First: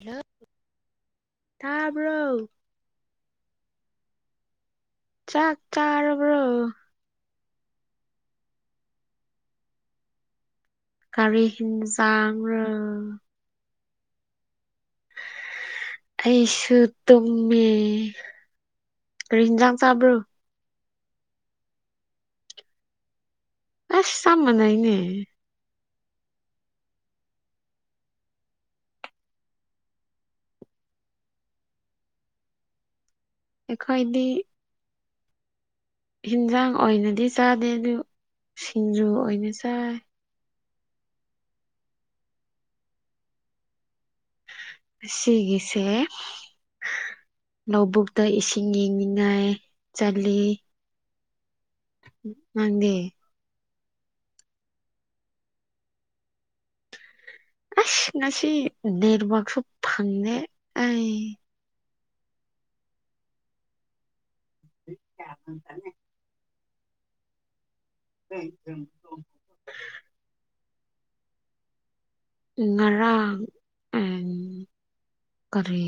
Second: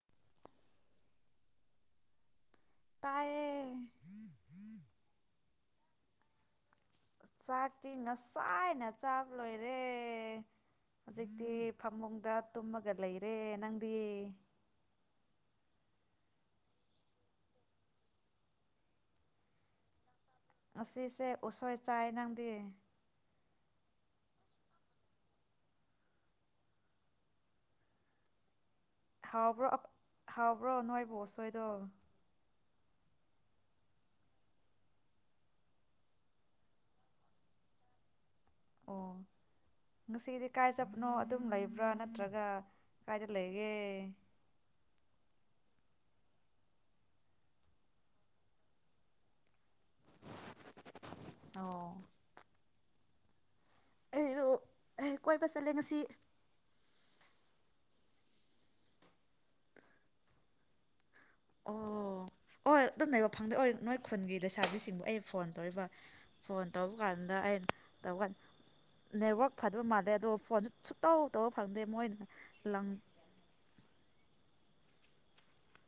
ꯂ ꯇꯥꯕ꯭ꯔꯣ ꯇꯥꯏꯌꯦ ꯆꯥꯛ ꯆꯥꯔꯕ꯭ꯔꯣ ꯆꯥꯛꯇꯤ ꯉꯁꯥꯏꯅ ꯆꯥꯕ ꯂꯣꯏꯔꯦ ꯀꯔꯤ ꯍꯧꯖꯤꯛꯇꯤ ꯐꯃꯨꯡꯗ ꯍꯤꯟꯖꯥꯡꯔꯣ ꯇꯨꯝꯃꯒ ꯂꯩꯔꯦ ꯅꯪꯗꯤ ꯑꯩꯁꯨ ꯇꯨꯝꯃꯤ ꯀꯔꯤꯍꯤꯟꯖꯥꯡ ꯆꯥꯕ꯭ꯔꯣ ꯉꯁꯤꯁꯦ ꯎꯁꯣꯏ ꯆꯥꯏ ꯅꯪꯗꯤ ꯑꯁ ꯆꯝ ꯃꯟꯅꯩꯅꯦ ꯍꯥꯎꯕ꯭ꯔꯣ ꯍꯥꯎꯕ꯭ꯔꯣ ꯅꯥꯏꯕꯨ ꯎꯁꯣꯏꯗꯣ ꯑꯩꯈꯣꯏꯗꯤ ꯌꯦꯟꯖꯥꯡ ꯑꯣꯏꯅꯗꯤ ꯆꯥꯗꯦ ꯑꯗꯨ ꯁꯤꯡꯖꯨ ꯑꯣꯏꯅ ꯆꯥꯏ ꯉꯁꯤꯒꯤꯗꯤ ꯀꯥꯏ ꯆꯠꯄꯅꯣ ꯑꯗꯨꯝ ꯂꯩꯕ꯭ꯔꯥ ꯅꯠꯇ꯭ꯔꯒ ꯀꯥꯏꯗ ꯂꯩꯒꯦ ꯁꯤꯒꯤꯁꯦ ꯂꯧꯕꯨꯛꯇ ꯏꯁꯤꯡ ꯌꯦꯡꯅꯤꯡꯉꯥꯏ ꯆꯠꯂꯤ ꯑꯣ ꯅꯪꯗꯤ ꯑꯩꯂꯨ ꯀꯣꯏꯕ ꯆꯠꯂꯦ ꯉꯁꯤ ꯑꯁ ꯉꯁꯤ ꯅꯦꯠꯋꯥꯛꯁꯨ ꯐꯪꯉꯦ ꯑꯩ ꯑꯣ ꯑꯣ ꯑꯣꯏ ꯑꯗꯨꯝ ꯂꯩꯕ ꯐꯪꯗꯦ ꯑꯣꯏ ꯅꯣꯏ ꯈꯨꯟꯒꯤ ꯂꯩꯁꯥꯕꯤꯁꯤꯡꯕꯨ ꯑꯩ ꯐꯣꯟ ꯇꯧꯔꯤꯕ ꯐꯣꯟ ꯇꯧꯕ ꯀꯥꯟꯗ ꯑꯩꯅ ꯇꯧꯀꯥꯟ ꯅꯦꯠꯋꯥꯛ ꯐꯗꯣ ꯃꯥꯗꯗꯣ ꯐꯣꯟꯖꯨ ꯁꯨꯛꯇꯧ ꯇꯧꯕ ꯐꯪꯗꯦ ꯃꯣꯏꯅ ꯎꯝ ꯂꯪ ꯉꯔꯥꯡ ꯎꯝ ꯀꯔꯤ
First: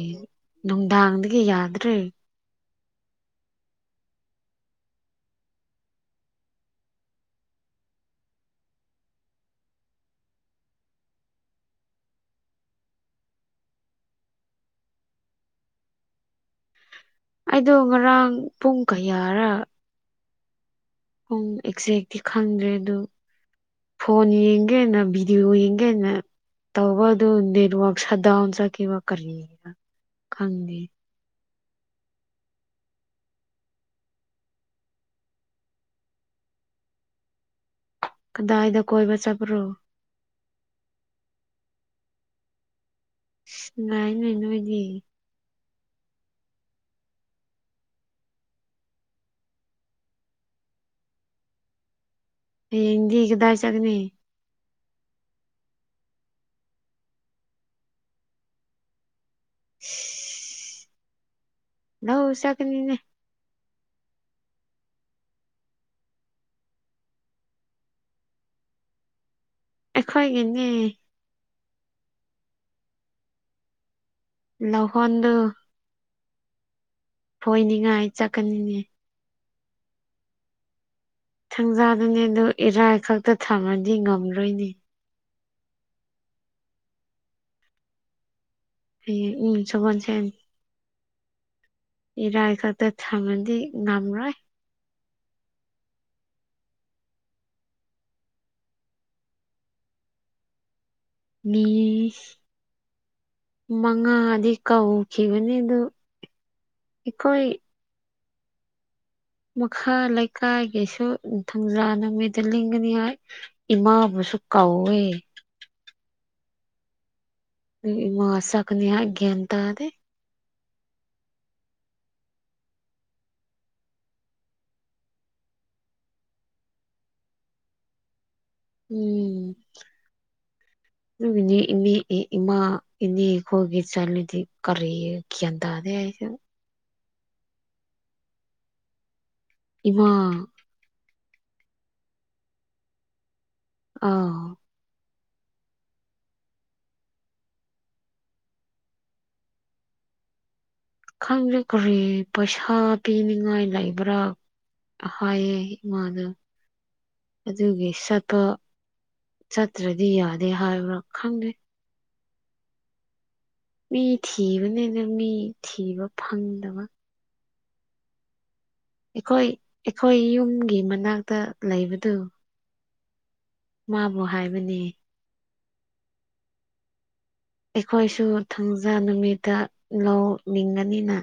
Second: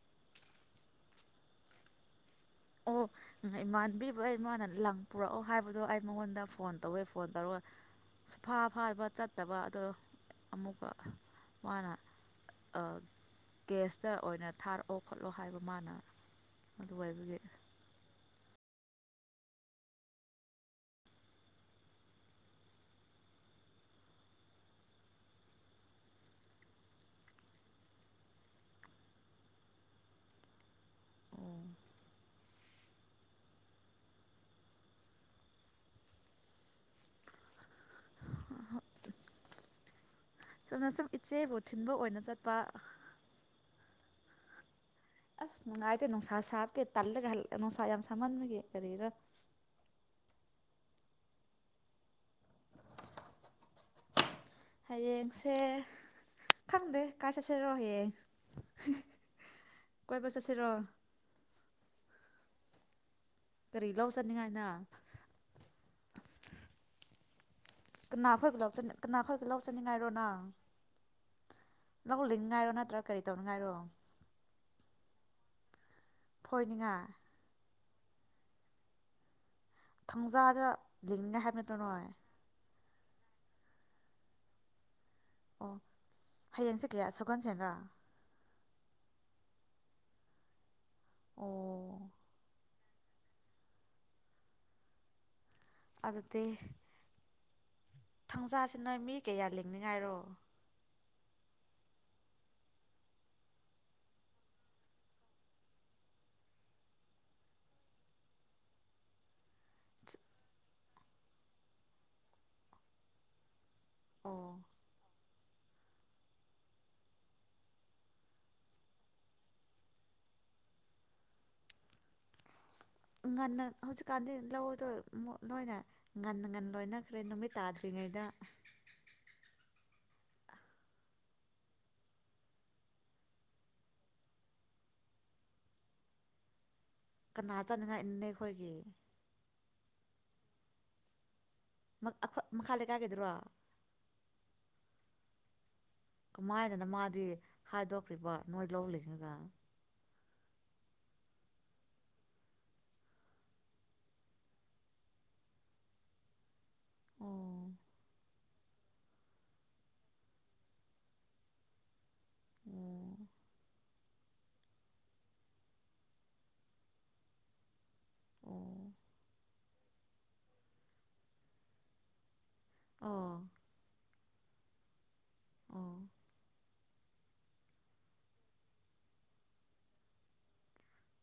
ꯅꯨꯡꯗꯥꯡꯗꯒꯤ ꯌꯥꯗ꯭ꯔꯦ ꯑꯣ ꯏꯃꯥꯟꯕꯤꯕ ꯑꯩ ꯃꯥꯅ ꯂꯪ ꯄꯨꯔꯛꯑꯣ ꯍꯥꯏꯕꯗꯣ ꯑꯩ ꯃꯉꯣꯟꯗ ꯐꯣꯟ ꯇꯧꯋꯦ ꯐꯣꯟ ꯇꯧꯔꯒ ꯁꯨꯐꯥ ꯐꯥꯕ ꯆꯠꯇꯕ ꯑꯗꯣ ꯑꯃꯨꯛꯀ ꯃꯥꯅ ꯑ ꯒꯦꯁꯇ ꯑꯣꯏꯅ ꯊꯥꯔꯛꯑꯣ ꯈꯣꯠꯂꯣ ꯍꯥꯏꯕ ꯃꯥꯅ ꯑꯗꯨ ꯑꯣꯏꯕꯒꯤ ꯑꯩꯗꯣ ꯉꯔꯥꯡ ꯄꯨꯡ ꯀꯌꯥꯔ ꯄꯨꯡ ꯑꯦꯛꯖꯦꯛꯇꯤ ꯈꯪꯗ꯭ꯔꯦ ꯑꯗꯨ ꯐꯣꯟ ꯌꯦꯡꯒꯦꯅ ꯚꯗꯤꯑꯣ ꯌꯦꯡꯒꯦꯅ ꯇꯧꯕ ꯑꯗꯨ ꯅꯦꯠꯋꯛ ꯁꯠ ꯗꯥꯎꯟ ꯆꯠꯈꯤꯕ ꯀꯔꯤꯔ ꯈꯪꯗꯦ ꯑꯣ ꯀꯗꯥꯏꯗ ꯀꯣꯏꯕ ꯆꯠꯄ꯭ꯔꯣ ꯆꯨꯝꯅꯁꯨꯝ ꯏꯆꯦꯕꯨ ꯊꯤꯟꯕ ꯑꯣꯏꯅ ꯆꯠꯄ ꯉꯥꯏꯅꯦ ꯅꯣꯏꯗꯤ ꯑꯁ ꯅꯨꯡꯉꯥꯏꯇꯦ ꯅꯨꯡꯁꯥ ꯁꯥꯞꯄꯦꯠ ꯇꯜꯂꯒ ꯍꯜꯂꯛꯑꯦ ꯅꯨꯡꯁꯥ ꯌꯥꯝ ꯁꯥꯝꯃꯟꯕꯒꯦ ꯀꯔꯤꯔꯥ ꯍꯌꯦꯡꯗꯤ ꯀꯗꯥꯏ ꯆꯠꯀꯅꯤ ꯍꯌꯦꯡꯁꯦ ꯈꯪꯗꯦ ꯀꯥꯏ ꯆꯠꯁꯤꯔꯣ ꯍꯌꯦꯡ ꯀꯣꯏꯕ ꯆꯠꯁꯤꯔꯣ ꯂꯧ ꯆꯠꯀꯅꯤꯅꯦ ꯀꯔꯤ ꯂꯧ ꯆꯠꯅꯤꯡꯉꯥꯏꯅ ꯀꯅꯥ ꯈꯣꯏꯒ ꯀꯅꯥ ꯈꯣꯏꯒ ꯂꯧꯆꯅꯤꯡꯉꯥꯏꯔꯣꯅ ꯑꯩꯈꯣꯏꯒꯤꯅꯦ ꯂꯧꯂꯤꯡꯅꯤꯡꯉꯥꯏꯔꯣ ꯅꯠꯇ꯭ꯔꯥ ꯀꯔꯤ ꯇꯧꯅꯤꯡꯉꯥꯏꯔꯣ ꯂꯧꯍꯣꯟꯗꯨ ꯐꯣꯏꯅꯤꯡꯉꯥꯏ ꯐꯣꯏꯅꯤꯉꯥꯏ ꯆꯠꯀꯅꯤꯅꯦ ꯊꯥꯡꯖꯥꯗ ꯂꯤꯡꯅꯤꯡꯉꯥꯏ ꯍꯥꯏꯕ ꯅꯠꯇ꯭ꯔꯣ ꯅꯣꯏ ꯊꯥꯡꯖꯥꯗꯅꯦ ꯑꯗꯨ ꯏꯔꯥꯏ ꯈꯛꯇ ꯊꯝꯃꯗꯤ ꯉꯝꯂꯣꯏꯅꯤ ꯑꯣ ꯍꯌꯦꯡꯁꯦ ꯀꯌꯥ ꯁꯒꯣꯟꯁꯦꯟꯗ꯭ꯔꯥ ꯍꯌꯦꯡ ꯎꯝ ꯁꯒꯣꯟꯁꯦꯟ ꯑꯣ ꯏꯔꯥꯏ ꯈꯛꯇ ꯊꯝꯃꯗꯤ ꯉꯝꯂꯣꯏ ꯑꯗꯨꯗꯤ ꯊꯥꯡꯖꯥꯁꯤ ꯅꯣꯏ ꯃꯤ ꯀꯌꯥ ꯂꯤꯡꯅꯤꯡꯉꯥꯏꯔꯣ ꯃꯤ ꯃꯉꯥꯗꯤ ꯀꯧꯈꯤꯕꯅꯤ ꯑꯗꯨ ꯑꯩꯈꯣꯏ ꯃꯈꯥ ꯂꯩꯀꯥꯏꯒꯤꯁꯨ ꯊꯥꯡꯖꯥ ꯅꯨꯃꯤꯠꯗ ꯂꯤꯡꯒꯅꯤ ꯍꯥꯏ ꯏꯃꯥꯕꯨꯁꯨ ꯑꯣ ꯀꯧꯋꯦ ꯑꯗꯨꯒꯤ ꯏꯃꯥ ꯆꯠꯀꯅꯤ ꯍꯥꯏ ꯒ꯭ꯌꯥꯟ ꯇꯥꯗꯦ ꯉꯟꯅ ꯍꯧꯖꯤꯛꯀꯥꯟꯗꯤ ꯂꯧꯗꯣ ꯂꯣꯏꯅ ꯉꯟ ꯉꯟ ꯂꯣꯏꯅꯈ꯭ꯔꯦ ꯅꯨꯃꯤꯠ ꯇꯥꯗ꯭ꯔꯤꯉꯩꯗ ꯎꯝ ꯑꯗꯨꯒꯤꯅꯦ ꯏꯅꯦ ꯏꯃꯥ ꯏꯅꯦꯈꯣꯏꯒꯤ ꯆꯠꯂꯗꯤ ꯀꯔꯤ ꯒ꯭ꯌꯥꯟ ꯇꯥꯗꯦ ꯑꯩꯁꯨ ꯀꯅꯥ ꯆꯠꯅꯤꯡꯉꯥꯏꯅꯦ ꯅꯈꯣꯏꯒꯤ ꯏꯃꯥ ꯃꯛ ꯑꯈꯣꯏ ꯃꯈꯥ ꯂꯩꯀꯥꯏꯒꯤꯗꯨꯔꯣ ꯑꯧ ꯀꯃꯥꯏꯅꯅꯣ ꯃꯥꯗꯤ ꯍꯥꯏꯗꯣꯛꯈ꯭ꯔꯤꯕꯣ ꯅꯣꯏ ꯂꯧ ꯂꯤꯡꯂꯒ ꯈꯪꯗꯦ ꯀꯔꯤ ꯄꯩꯁꯥ ꯄꯤꯅꯤꯡꯉꯥꯏ ꯂꯩꯕ꯭ꯔꯥ ꯍꯣꯏꯌꯦ [unintelligible] ꯑꯣ ꯑꯗꯨꯒꯤ ꯆꯠꯄ ꯆꯠꯇ꯭ꯔꯗꯤ ꯌꯥꯗꯦ ꯍꯥꯏꯕ꯭ꯔꯥ ꯈꯪꯗꯦ ꯑꯣ ꯃꯤ ꯊꯤꯕꯅꯦꯅꯦ ꯃꯤ ꯊꯤꯕ ꯐꯪꯗꯕ ꯑꯣ ꯑꯩꯈꯣꯏ ꯑꯩꯈꯣꯏ ꯌꯨꯝꯒꯤ ꯃꯅꯥꯛꯇ ꯂꯩꯕꯗꯨ ꯑꯣ ꯃꯥꯕꯨ ꯍꯥꯏꯕꯅꯦ ꯑꯣ ꯑꯩꯈꯣꯏꯁꯨ ꯊꯥꯡꯖꯥ ꯅꯨꯃꯤꯠꯇ ꯂꯧ ꯂꯤꯡꯒꯅꯤꯅ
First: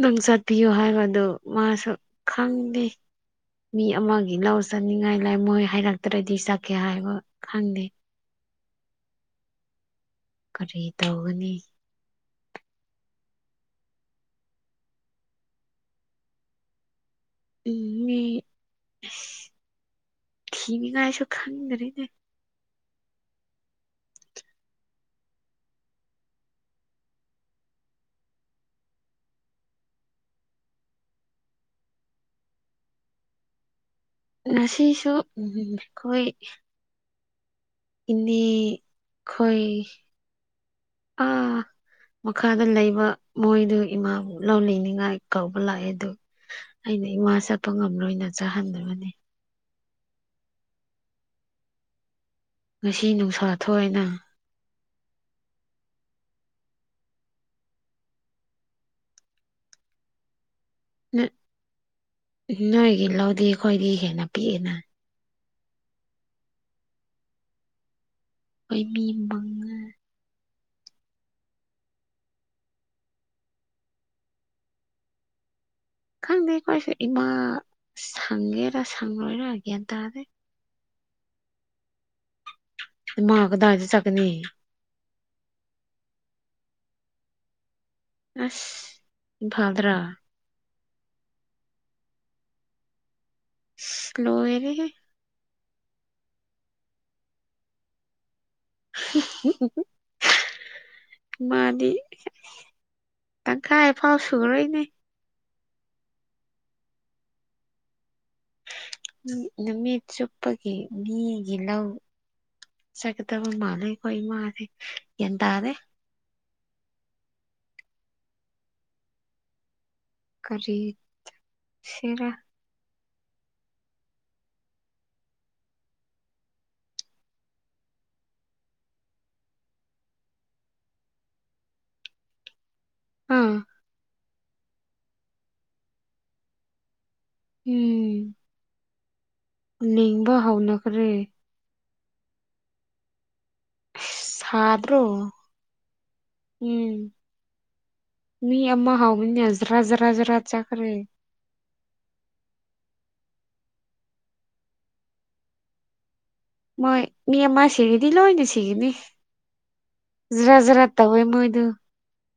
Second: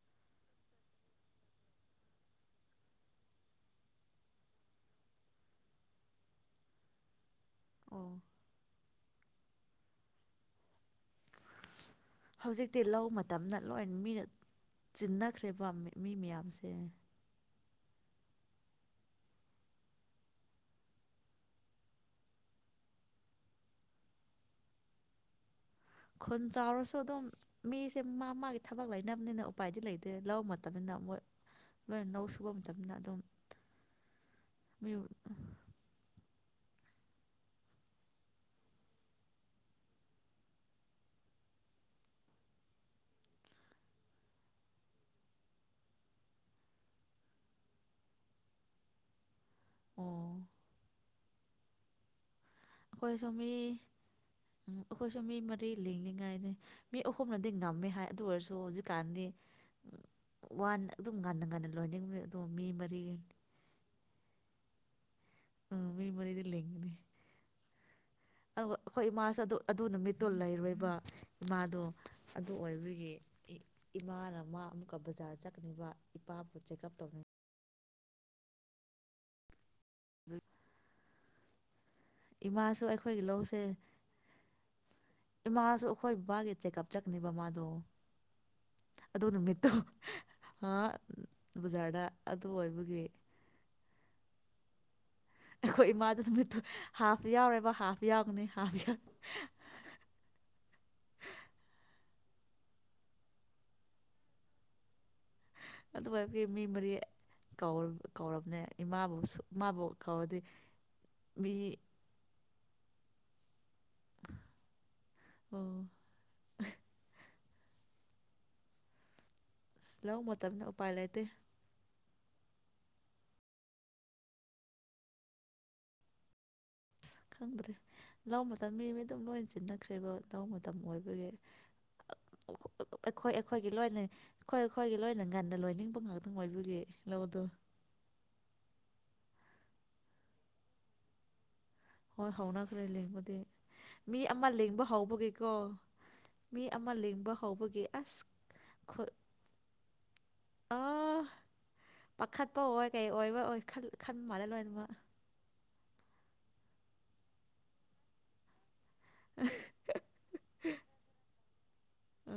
ꯅꯪ ꯆꯠꯄꯤꯌꯨ ꯍꯥꯏꯕꯗꯨ ꯃꯥꯁꯨ ꯈꯪꯗꯦ ꯃꯤ ꯑꯃꯒꯤ ꯂꯧ ꯆꯠꯅꯤꯡꯉꯥꯏ ꯂꯩ ꯃꯣꯏ ꯍꯥꯏꯔꯛꯇ꯭ꯔꯗꯤ ꯆꯠꯀꯦ ꯍꯥꯏꯕ ꯈꯪꯗꯦ ꯑꯣ ꯀꯔꯤ ꯇꯧꯒꯅꯤ ꯍꯧꯖꯤꯛꯇꯤ ꯂꯧ ꯃꯇꯝꯗ ꯂꯣꯏ ꯃꯤꯅ ꯆꯤꯟꯅꯈ꯭ꯔꯦꯕ ꯃꯤ ꯃꯌꯥꯝꯁꯦ ꯎꯝ ꯃꯤ ꯑꯁ ꯊꯤꯅ ꯑꯩꯁꯨ ꯈꯪꯗ꯭ꯔꯦꯅꯦ ꯈꯨꯟ ꯆꯥꯎꯔꯁꯨ ꯑꯗꯨꯝ ꯃꯤꯁꯦ ꯃꯥ ꯃꯥꯒꯤ ꯊꯕꯛ ꯂꯩꯅꯕꯅꯤꯅ ꯎꯄꯥꯏꯗꯤ ꯂꯩꯇꯦ ꯂꯧ ꯃꯇꯝꯅꯤꯅꯤꯅ ꯃꯣꯏ ꯂꯣꯏꯅ ꯂꯧ ꯁꯨꯕ ꯃꯇꯝꯅꯤꯅ ꯑꯗꯨꯝ ꯃꯤ ꯉꯁꯤꯁꯨ ꯎꯝ ꯈꯣꯏ ꯏꯅꯦ ꯈꯣꯏ ꯑꯥ ꯃꯈꯥꯗ ꯂꯩꯕ ꯃꯣꯏꯗꯨ ꯏꯃꯥꯕꯨ ꯂꯧ ꯂꯤꯅꯤꯡꯉꯥꯏ ꯀꯧꯕ ꯂꯥꯛꯑꯦ ꯑꯗꯨ ꯑꯩꯅ ꯏꯃꯥ ꯆꯠꯄ ꯉꯝꯔꯣꯏꯅ ꯆꯥꯍꯟꯗꯕꯅꯦ ꯑꯣꯥ ꯉꯁꯤ ꯑꯈꯣꯏꯁꯨ ꯅꯨꯡꯁꯥ ꯃꯤ ꯊꯣꯛꯑꯦꯅ ꯎꯝ ꯑꯈꯣꯏꯁꯨ ꯃꯤ ꯃꯔꯤ ꯂꯤꯡꯂꯤꯉꯥꯏꯅꯤ ꯃꯤ ꯑꯍꯨꯝꯅꯗꯤ ꯉꯝꯃꯦ ꯍꯥꯏ ꯑꯗꯨ ꯑꯣꯏꯔꯁꯨ ꯍꯧꯖꯤꯛꯀꯥꯟꯗꯤ ꯎꯝ ꯋꯥꯟ ꯑꯗꯨꯝ ꯉꯟꯅ ꯉꯟꯅ ꯂꯣꯏꯅꯤꯡꯔꯦ ꯑꯗꯣ ꯃꯤ ꯃꯔꯤ ꯈꯣꯏꯗꯩ ꯍꯦꯟꯅ ꯄꯤꯛꯑꯦꯅ ꯑ ꯃꯤ ꯃꯔꯤꯗꯤ ꯂꯤꯡꯒꯅꯤ ꯑꯧ ꯑꯩꯈꯣꯏ ꯃꯤ ꯑꯈꯣꯏ ꯏꯃꯥꯁꯨ ꯑꯗꯨ ꯃꯉꯥ ꯑꯗꯨ ꯅꯨꯃꯤꯠ ꯗꯣ ꯂꯩꯔꯣꯏꯕ ꯏꯃꯥꯗꯣ ꯑꯗꯨ ꯑꯣꯏꯕꯒꯤ ꯏ ꯏꯃꯥꯅ ꯃꯥ ꯑꯃꯨꯛꯀ ꯕꯖꯥꯔ ꯆꯠꯀꯅꯤꯕ ꯏꯄꯥꯕꯨ ꯈꯪꯗꯦ ꯈꯣꯏꯁꯨ ꯆꯦꯛꯑꯞ ꯇꯧꯅꯤ ꯏꯃꯥ ꯁꯪꯒꯦꯔ ꯁꯪꯔꯣꯏꯔ ꯒ꯭ꯌꯥꯟ ꯇꯥꯗꯦ [inaudible] ꯏꯃꯥꯁꯨ ꯑꯩꯈꯣꯏꯒꯤ ꯏꯃꯥ ꯂꯧꯁꯦ ꯀꯗꯥꯏꯗ ꯆꯠꯀꯅꯤ ꯏꯃꯥꯁꯨ ꯑꯈꯣꯏ ꯕꯕꯥꯒꯤ ꯆꯦꯛꯀꯞ ꯆꯠꯅꯦꯕ ꯃꯥꯗꯣ ꯑꯁ ꯑꯗꯨ ꯅꯨꯃꯤꯠꯇꯣ ꯏꯝꯐꯥꯜꯗꯔꯥ ꯍꯥ ꯕꯖꯥꯔꯗ ꯑꯗꯨ ꯑꯣꯏꯕꯒꯤ ꯏꯁ ꯂꯣꯏꯔꯦꯍꯦ ꯑꯩꯈꯣꯏ ꯏꯃꯥꯗ ꯅꯨꯃꯤꯠꯇꯨ ꯍꯥꯐ ꯌꯥꯎꯔꯦꯕ ꯍꯥꯐ ꯌꯥꯎꯒꯅꯤ ꯍꯥꯕꯤ [unintelligible] ꯃꯥꯗꯤ ꯇꯪꯈꯥꯏꯐꯥꯎ ꯁꯨꯔꯣꯏꯅꯦ ꯑꯗꯨ ꯑꯣꯏꯕꯒꯤ ꯃꯤ ꯃꯔꯤ ꯀꯧꯔ ꯀꯧꯔꯕꯅꯦ ꯏꯃꯥꯕꯨ ꯅꯪ ꯃꯥꯕꯨ ꯅꯨꯃꯤꯠ ꯀꯧꯔꯗꯤ ꯆꯨꯞꯄꯒꯤ ꯃꯤ ꯃꯤꯒꯤ ꯂꯧ ꯆꯠꯀꯗꯕ ꯃꯥꯜꯂꯦ ꯈꯣꯏ ꯃꯥꯗꯤ ꯒ꯭ꯌꯥꯟ ꯑꯣ ꯇꯥꯗꯦ ꯑꯁ ꯂꯧ ꯃꯇꯝꯗ ꯎꯄꯥꯏ ꯂꯩꯇꯦ ꯁꯦꯔ ꯈꯪꯗ꯭ꯔꯦ ꯂꯧ ꯃꯇꯝ ꯃꯤ ꯃꯤ ꯑꯗꯨꯝ ꯅꯣꯏꯟ ꯆꯤꯟꯅꯈ꯭ꯔꯦꯕ ꯂꯧ ꯃꯇꯝ ꯑꯣꯏꯕꯒꯤ ꯑꯩꯈꯣꯏ ꯑꯥ ꯑꯩꯈꯣꯏꯒꯤ ꯂꯣꯏꯅꯩ ꯈꯣꯏ ꯑꯈꯣꯏꯒꯤ ꯂꯣꯏꯅ ꯉꯟꯅ ꯂꯣꯏꯅꯤꯡꯕ ꯉꯥꯛꯇꯪ ꯑꯣꯏꯕꯒꯤ ꯂꯧꯗꯨ ꯎꯝ ꯂꯤꯡꯕ ꯍꯧꯅꯈ꯭ꯔꯦ ꯍꯣꯏ ꯍꯧꯅꯈ꯭ꯔꯦ ꯂꯤꯡꯕꯗꯤ ꯃꯤ ꯑꯃꯥ ꯂꯤꯡꯕ ꯁꯥꯗ꯭ꯔꯣ ꯍꯧꯕꯒꯤꯀꯣ ꯃꯤ ꯑꯃꯥ ꯎꯝ ꯂꯤꯡꯕ ꯍꯧꯕꯒꯤ ꯑꯁ ꯃꯤ ꯑꯃꯥ ꯈꯨꯠ ꯍꯧꯕꯅꯤꯅ ꯖ꯭ꯔ ꯖ꯭ꯔ ꯖ꯭ꯔ ꯆꯠꯈ꯭ꯔꯦ ꯑꯥ ꯄꯥꯈꯠꯄ ꯑꯣꯏ ꯀꯩ ꯑꯣꯏꯕ ꯑꯣꯏ ꯈꯜ ꯈꯟꯕ ꯃꯥꯜꯂꯦ ꯂꯣꯏꯅꯃꯛ ꯃꯣꯏ ꯃꯤ ꯑꯃꯥ ꯁꯤꯔꯤꯗꯤ ꯂꯣꯏꯅ ꯁꯤꯒꯅꯤ ꯖ꯭ꯔꯥ ꯖ꯭ꯔꯥ ꯇꯧꯋꯦ ꯃꯣꯏꯗꯨ ꯑ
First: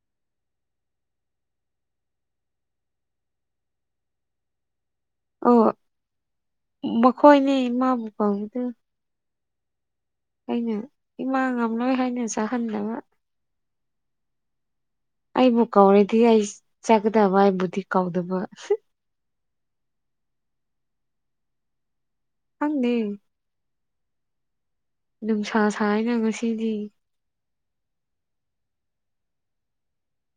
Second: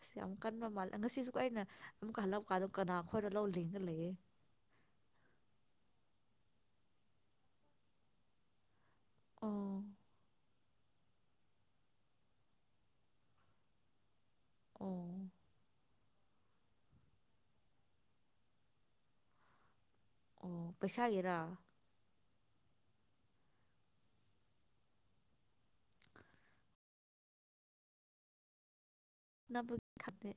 ꯑꯁ ꯌꯥꯝ ꯀꯟꯕ ꯃꯥꯜ ꯑ ꯉꯁꯤꯖꯨꯀꯣ ꯑꯩꯅ ꯑꯃꯨꯛꯀ ꯍꯜꯂꯛꯄꯀꯥꯟꯗ ꯀꯅꯥ ꯈꯣꯏꯔ ꯂꯧ ꯂꯤꯡꯉ ꯂꯩꯌꯦ ꯑꯣ ꯃꯈꯣꯏꯅꯦ ꯃꯥꯕꯨ ꯀꯥꯎꯗ ꯑꯥ ꯑꯩꯅ ꯏꯃꯥꯡꯝꯂꯣꯏ ꯍꯥꯏꯅ ꯆꯥꯍꯟꯗꯕ ꯑꯣ ꯑꯩꯕꯨꯀꯧꯔꯦꯗꯤ ꯑꯏꯁ ꯆꯒꯗꯕꯥꯏꯕꯨꯗꯤ ꯀꯥꯎꯗꯕ ꯑꯣ ꯄꯩꯁꯥꯒꯤꯔꯥ ꯈꯪꯗ‌ꯦ ꯅꯨꯡꯁꯥ ꯁꯥꯏꯅ ꯉꯁꯤꯗꯤ ꯅꯕꯨꯛ ꯊꯟꯗ‌ꯦ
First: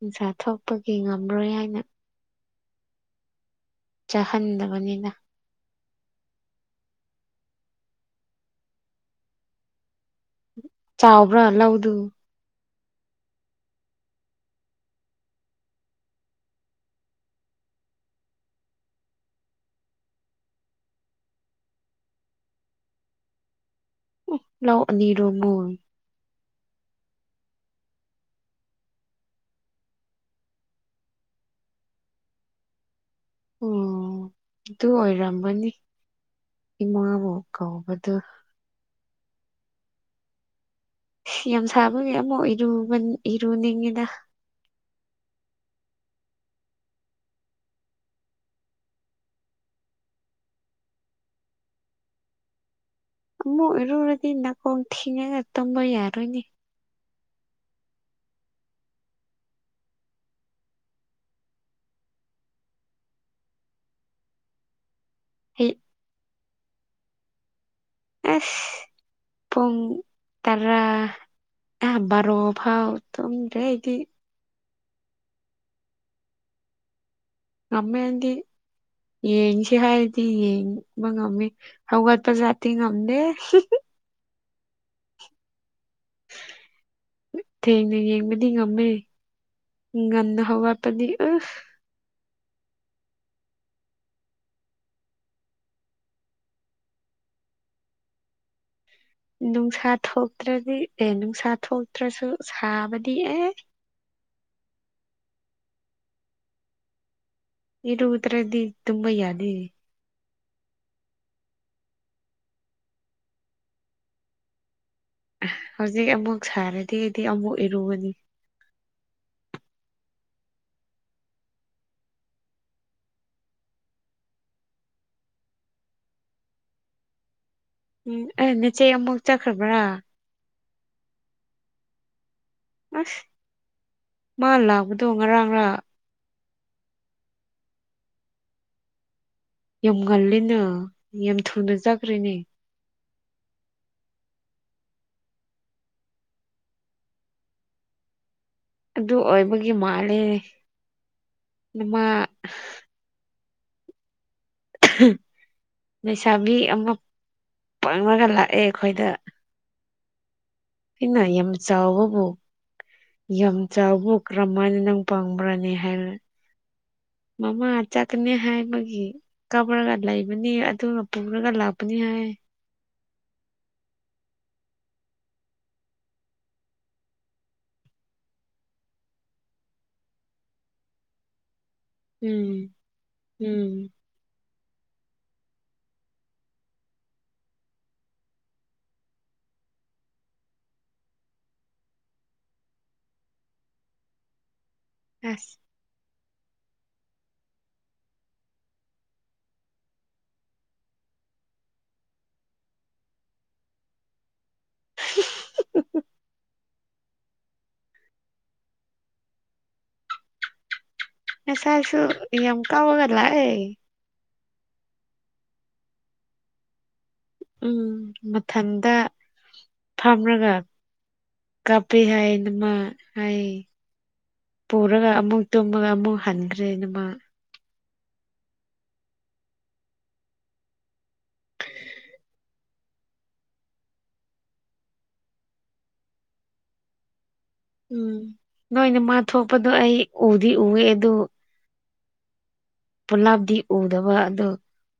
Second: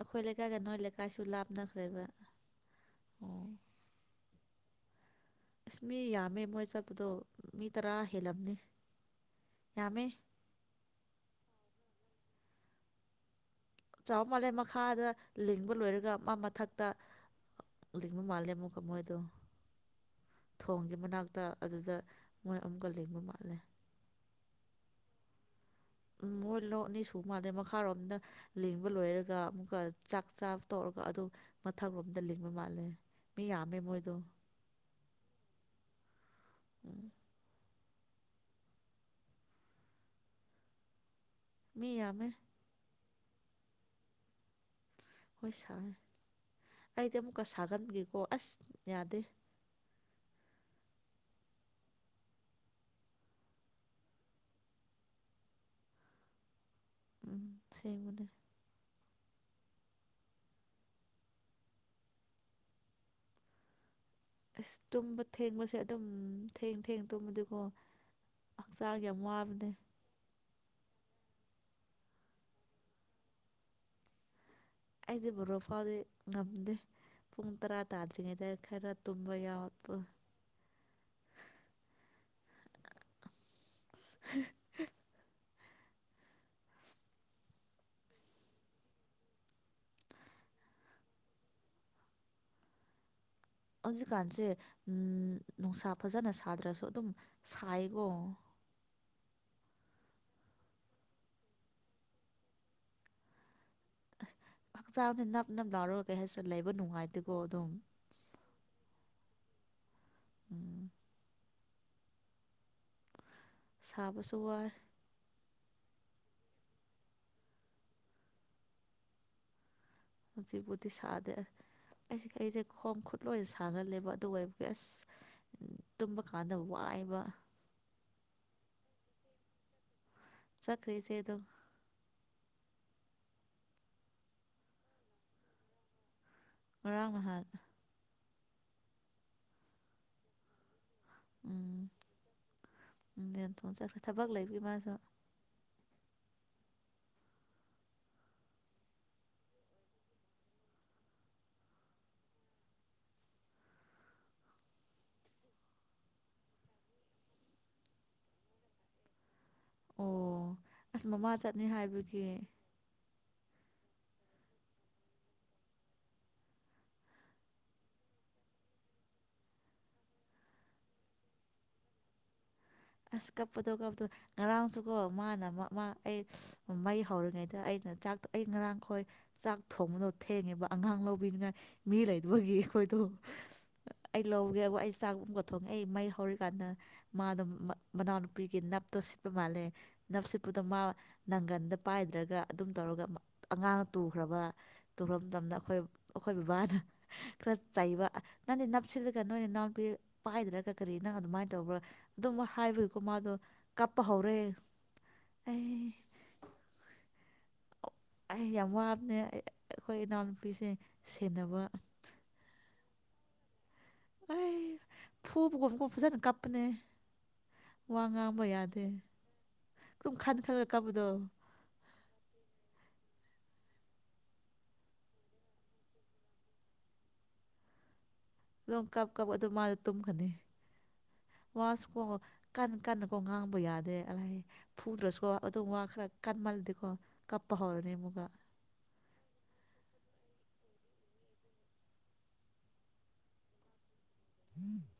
ꯑꯩꯈꯣꯏ ꯂꯩꯀꯥꯏꯒ ꯅꯣꯏ ꯊꯣꯛꯄꯒꯤ ꯂꯩꯀꯥꯏꯁꯨ ꯉꯝꯔꯣꯏ ꯍꯥꯏꯅ ꯂꯥꯞꯅꯈ꯭ꯔꯦꯕ ꯑꯣ ꯆꯥꯍꯟꯗꯕꯅꯤꯅ ꯑꯁ ꯃꯤ ꯌꯥꯝꯃꯦ ꯃꯣꯏ ꯆꯠꯄꯗꯣ ꯃꯤ ꯇꯔꯥ ꯍꯦꯜꯂꯝꯅꯤ ꯌꯥꯝꯃꯦ ꯆꯧꯕ꯭ꯔꯥ ꯂꯧꯎꯗꯨ ꯆꯥꯎ ꯃꯥꯜꯂꯦ ꯃꯈꯥꯗ ꯂꯤꯡꯕ ꯂꯣꯏꯔꯒ ꯑꯃꯥ ꯃꯊꯛꯇ ꯂꯤꯡꯕ ꯃꯥꯜꯂ‌ꯦ ꯑꯃꯨꯛꯀ ꯃ‌ꯣꯏꯗꯨ ꯊꯣꯡꯒꯤ ꯃꯅꯥꯛꯇ ꯑꯗꯨꯗ ꯃꯣꯏ ꯑꯃꯨꯛꯀ ꯂꯤꯡꯕ ꯃꯥꯜꯂꯦ ꯎꯝ ꯂꯧ ꯑꯅꯤꯔꯣ‌ ꯃ‌ꯣꯏ ꯎꯝ ꯃꯣꯏ ꯂꯧ ꯑꯅꯤ ꯁꯨ ꯃꯥꯜꯂꯦ ꯃꯈꯥꯔꯣꯝꯗ ꯂꯤꯡꯕ ꯂꯣꯏꯔꯒ ꯑꯃꯨꯛꯀ ꯆꯥꯛ ꯆꯥꯕ ꯇ‌ꯣꯛꯔꯒ ꯑꯗꯨ ꯃꯊꯛꯔꯣꯝꯗ ꯂꯤꯡꯕ ꯃꯥꯜꯂꯦ ꯃꯤ ꯌꯥꯝꯃꯦ ꯃꯣꯏꯗꯣ ꯑꯣ ꯑꯗꯨ ꯑꯣꯏꯔꯝꯃꯅꯤ ꯎꯝ ꯏꯃꯥꯕꯨ ꯀꯧꯕꯗꯨ ꯌꯥꯝ ꯃꯤ ꯁꯥꯕꯒꯤ ꯌꯥꯝꯃꯦ ꯑꯃ ꯏꯔꯨꯕꯅꯤ ꯏꯔꯨꯅꯤꯡꯉꯤꯗ ꯍꯣꯏ ꯁꯥꯔꯦ ꯑꯩꯗꯤ ꯑꯃꯨꯛꯀ ꯁꯥꯒꯟꯕꯒꯤꯀꯣ ꯑꯁ ꯌꯥꯗꯦ ꯑꯃꯨꯛ ꯏꯔꯨꯔꯗꯤ ꯅꯥꯀꯣꯡ ꯊꯤꯡꯉꯒ ꯇꯨꯝꯕ ꯌꯥꯔꯣꯏꯅꯦ ꯎꯝ ꯑꯁ‌ꯦꯡꯕꯅꯦ ꯑꯁ ꯇꯨꯝꯕ ꯑꯩ ꯊꯦꯡꯕꯁꯦ ꯑꯗꯨꯝ ꯊꯦꯡ ꯊꯦꯡ ꯇꯨꯝꯕꯗꯤꯀꯣ ꯑꯁ ꯄꯨꯡ ꯇꯔꯥ ꯑ ꯕꯔꯣꯐꯥꯎ ꯇꯨꯝꯗ‌ꯦ ꯑꯩꯗꯤ ꯑꯩꯗꯤ ꯕꯔꯣ ꯐꯥꯎꯗꯤ ꯉꯝꯗꯦ ꯄꯨꯡ ꯇꯔꯥ ꯉꯝꯃꯦ ꯑꯩꯗꯤ ꯇꯥꯗ꯭ꯔꯤꯉꯩꯗ ꯈꯔ ꯇꯨꯝꯕ ꯌꯦꯡꯁꯤ ꯌꯥꯎꯕ ꯍꯥꯏꯔꯗꯤ ꯌꯦꯡꯕ ꯉꯝꯃ‌ꯦ ꯍꯧꯒꯠꯄ ꯖꯥꯠꯇꯤ ꯉꯝꯗꯦ ꯊꯦꯡꯅ ꯌꯦꯡꯕꯗꯤ ꯉꯝꯃꯦ ꯉꯟꯅ ꯍꯧꯒꯠꯄꯗꯤ ꯑꯁ ꯍꯧꯖꯤꯛꯀꯥꯟꯁꯦ ꯎꯝ ꯅꯨꯡꯁꯥ ꯐꯖꯅ ꯁꯥꯗ꯭ꯔꯁꯨ ꯑꯗꯨꯝ ꯁꯥꯏꯀꯣ ꯅꯨꯡꯁꯥ ꯊꯣꯛꯇ꯭ꯔꯗꯤ ꯑꯦ ꯅꯨꯡꯁꯥ ꯊꯣꯛꯇ꯭ꯔꯁꯨ ꯁꯥꯕꯗꯤ ꯑꯦ ꯑꯁ ꯍꯛꯆꯥꯡꯗ ꯅꯞ ꯅꯞ ꯂꯥꯎꯔꯒ ꯀꯩ ꯍꯥꯏꯁꯤꯔꯥ ꯂꯩꯕ ꯅꯨꯡꯉꯥꯏꯇꯦꯀꯣ ꯑꯗꯨꯝ ꯏꯔꯨꯗꯔꯗꯤ ꯇꯨꯝꯕ ꯌꯥꯗꯦ ꯎꯝ ꯁꯥꯕꯁꯨ ꯋꯥꯏ ꯍꯧꯖꯤꯛ ꯑꯃꯨꯛ ꯁꯥꯔꯗꯤ ꯑꯩꯗꯤ ꯑꯃꯨꯛ ꯏꯔꯨꯒꯅꯤ ꯍꯧꯖꯤꯛꯕꯨꯗꯤ ꯁꯥꯗꯦ ꯑꯁ ꯑꯩꯁꯦ ꯈꯣꯡ ꯈꯨꯠ ꯂꯣꯏꯅ ꯁꯥꯡꯒꯟꯂꯦꯕ ꯑꯗꯨ ꯑ‌ꯣꯏꯕꯒꯤ ꯑꯁ ꯗꯨꯝꯀꯥꯟꯗ ꯋꯥꯏꯌ‌ꯦꯕ ꯎꯝ ꯑꯩ ꯅꯆꯦ ꯑꯃꯨꯛ ꯆꯠꯈ꯭ꯔꯕ꯭ꯔꯥ ꯆꯠꯈꯔ‌ꯦ ꯏꯆ‌ꯦ ꯗ‌ꯣ ꯑꯁ ꯃꯥ ꯂꯥꯛꯄꯗꯣ ꯉꯔꯥꯡꯔ ꯉꯔꯥꯡ ꯅꯍꯟ ꯌꯥꯝ ꯉꯜꯂꯤꯅ ꯌꯥꯝ ꯊꯨꯅ ꯆꯠꯈ꯭ꯔꯦꯅꯦ ꯎꯝ ꯌꯥꯝ ꯊꯨꯅ ꯆꯠꯈ꯭ꯔꯦ ꯊꯕꯛ ꯂꯩꯕꯒꯤ ꯃꯥꯁꯨ ꯑꯗꯨ ꯑꯣꯏꯕꯒꯤ ꯃꯥꯜꯂꯦ ꯅꯃꯥ ꯂꯩꯩꯁꯥꯕꯤ ꯑꯃ ꯄꯥꯡꯉꯒ ꯂꯥꯛꯑꯦ ꯑꯩꯈꯣꯏꯗ ꯑꯣ ꯑꯁ ꯏꯟꯅ ꯃꯃꯥ ꯌꯥꯝ ꯆꯠꯅꯤ ꯍꯥꯏꯕꯒꯤ ꯆꯥꯎꯕꯕꯨ ꯌꯥꯝ ꯆꯥꯎꯕꯕꯨ ꯀꯔꯝ ꯍꯥꯏꯅ ꯅꯪ ꯄꯪꯕ꯭ꯔꯥꯅ‌ꯦ ꯍꯥꯏꯔ ꯃꯃꯥ ꯆꯠꯀꯅ‌ꯦ ꯍꯥꯏꯕꯒꯤ ꯀꯥꯞꯄꯔꯒ ꯂꯩꯕꯅꯤ ꯑꯗꯨꯅ ꯄꯨꯔꯒ ꯂꯥꯛꯄꯅꯤ ꯍꯥꯏ ꯑꯁ ꯀꯞꯄꯗ‌ꯣ ꯀꯞꯄꯗ‌ꯣ ꯉꯔꯥꯡꯁꯨꯀꯣ ꯃꯥꯅ ꯃꯃꯥ ꯑꯩ ꯃꯩ ꯍꯧꯔꯤꯉꯩꯗ ꯑꯩꯅ ꯆꯥꯛꯇꯣ ꯑꯩ ꯉꯔꯥꯡ ꯈꯣꯏ ꯆꯥꯛ ꯊꯣꯡꯕꯗꯣ ꯊꯦꯡꯉꯦꯕ ꯑꯉꯥꯡ ꯂꯧꯕꯤꯅꯤꯉꯥꯏ ꯃꯤ ꯂꯩꯇꯕꯒꯤ ꯎꯝ ꯑꯩꯈꯣꯏꯗꯣ ꯎꯝ ꯑꯩ ꯂꯧꯒꯦꯕꯨ ꯑꯩ ꯆꯥꯛꯒꯨꯝꯒ ꯊꯣꯡꯉꯦ ꯑꯩ ꯃꯩ ꯍꯧꯔꯤꯀꯥꯟꯗ ꯃꯥꯗꯣ ꯃꯅꯥꯎꯅꯨꯄꯤꯒꯤ ꯅꯞꯇꯣ ꯁꯤꯠꯄ ꯃꯥꯜꯂꯦ ꯅꯞ ꯁꯤꯠꯄꯗ ꯃꯥ ꯅꯪꯒꯟꯗ ꯄꯥꯏꯗ꯭ꯔꯥꯒ ꯑꯗꯨꯝ ꯇꯧꯔꯒ ꯑꯉꯥꯡ ꯇꯨꯈ꯭ꯔꯥꯕ ꯇꯨꯔꯝꯗꯕꯅꯦ ꯑꯁ ꯑꯩꯈꯣꯏ ꯑꯩꯈꯣꯏ ꯕꯕꯥꯅ ꯈꯔ ꯆꯩꯕ ꯅꯪꯗꯤ ꯅꯞꯁꯤꯠꯂꯒ ꯅꯣꯏꯅꯅꯥꯎꯄꯤ ꯄꯥꯏꯗ꯭ꯔꯥꯒ ꯀꯔꯤ ꯅꯪ ꯑꯗꯨꯃꯥꯏ ꯇꯧꯕ꯭ꯔꯥ ꯑꯗꯨꯝ ꯋꯥ ꯍꯥꯏꯕꯒꯤꯀꯣ ꯃꯥꯗꯣ ꯀꯥꯞꯄ ꯍꯧꯔꯦ ꯑꯦ ꯑꯩ ꯌꯥꯝ ꯋꯥꯕꯅꯦ ꯑꯩꯈꯣꯏ ꯏꯅꯥꯎꯅꯨꯄꯤꯁꯦ ꯁꯦꯟꯅꯕ ꯉꯁꯥꯏꯁꯨ ꯌꯥꯝ ꯀꯥꯎꯔꯒ ꯂꯛꯑꯦ ꯑꯩ ꯐꯨꯕꯒ ꯀꫭꯐꯨ ꯐꯖꯅ ꯀꯞꯄꯅꯦ ꯋꯥ ꯎꯝ ꯉꯥꯡꯕ ꯌꯥꯗꯦ ꯃꯊꯟꯗ ꯑꯗꯨꯨꯝ ꯈꯟ ꯈꯟꯂ ꯀꯥꯞꯄꯗꯣ ꯀꯞꯄꯤ ꯍꯥꯏ ꯅꯃꯥ ꯍꯥꯏ ꯄꯨꯔꯒ ꯑꯃꯨꯛ ꯇꯨꯝꯃꯒ ꯑꯃꯨꯛ ꯍꯟꯈ꯭ꯔꯦ ꯑꯗꯨꯃꯥ ꯂꯣꯡ ꯀꯞ ꯀꯞ ꯑꯗꯨ ꯃꯥꯗꫭ ꯇꯨꯝꯒꯅꯤ ꯋꯥꯁꯨꯀꯣ ꯀꯟꯅ ꯀꯟꯅꯀꯣ ꯉꯥꯡꯕ ꯌꯥꯗꯦ ꯑꯂꯥꯏ ꯐꯨꯗ꯭ꯔꯥꯁꯨꯀꫭ ꯑꯗꯨꯝ ꯋꯥ ꯈꯔ ꯀꯟꯃꯜꯂꯗꯤꯀꯣ ꯀꯞꯄ ꯍꯧꯔꯅꯦ ꯎꯝ ꯑꯃꯨꯛꯀꯥ ꯅꯣꯏꯅ ꯃꯥ ꯊꯣꯛꯄꯗꯣ ꯑꯩ ꯎꯗꯤ ꯎꯑꯦ ꯑꯗꯨ ꯄꯨꯂꯥꯞꯗꯤ ꯎꯗꯕ ꯑꯗꯣ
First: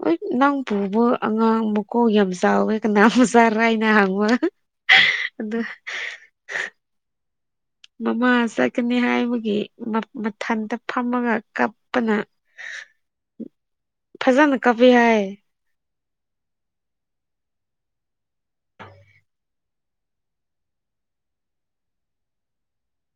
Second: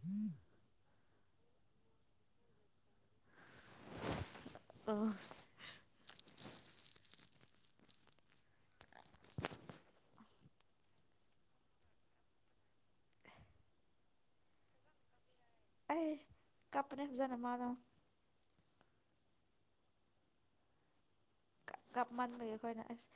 ꯍꯣꯏ ꯅꯪ ꯄꯨꯕ ꯑꯉꯥꯡ ꯃꯀꯣꯛ ꯌꯥꯝ ꯆꯥꯎꯋꯦ ꯀꯅꯥ ꯃꯆꯥ ꯔꯥꯏꯅ ꯍꯪꯕ ꯑꯣ ꯑꯗꯨ ꯃꯃꯥ ꯆꯠꯀꯅꯤ ꯍꯥꯏꯕꯒꯤ ꯃ ꯃꯊꯟꯇ ꯐꯝꯃꯒ ꯀꯞꯄꯅ ꯐꯖꯟꯅ ꯀꯞꯄꯤ ꯍꯥꯏ ꯑꯦ ꯀꯞꯄꯅꯦ ꯐꯖꯅ ꯃꯥꯗꫭ ꯀꯞꯃꯟꯕꯒꯤ ꯑꯩꯈꯣꯏꯅ ꯑꯁ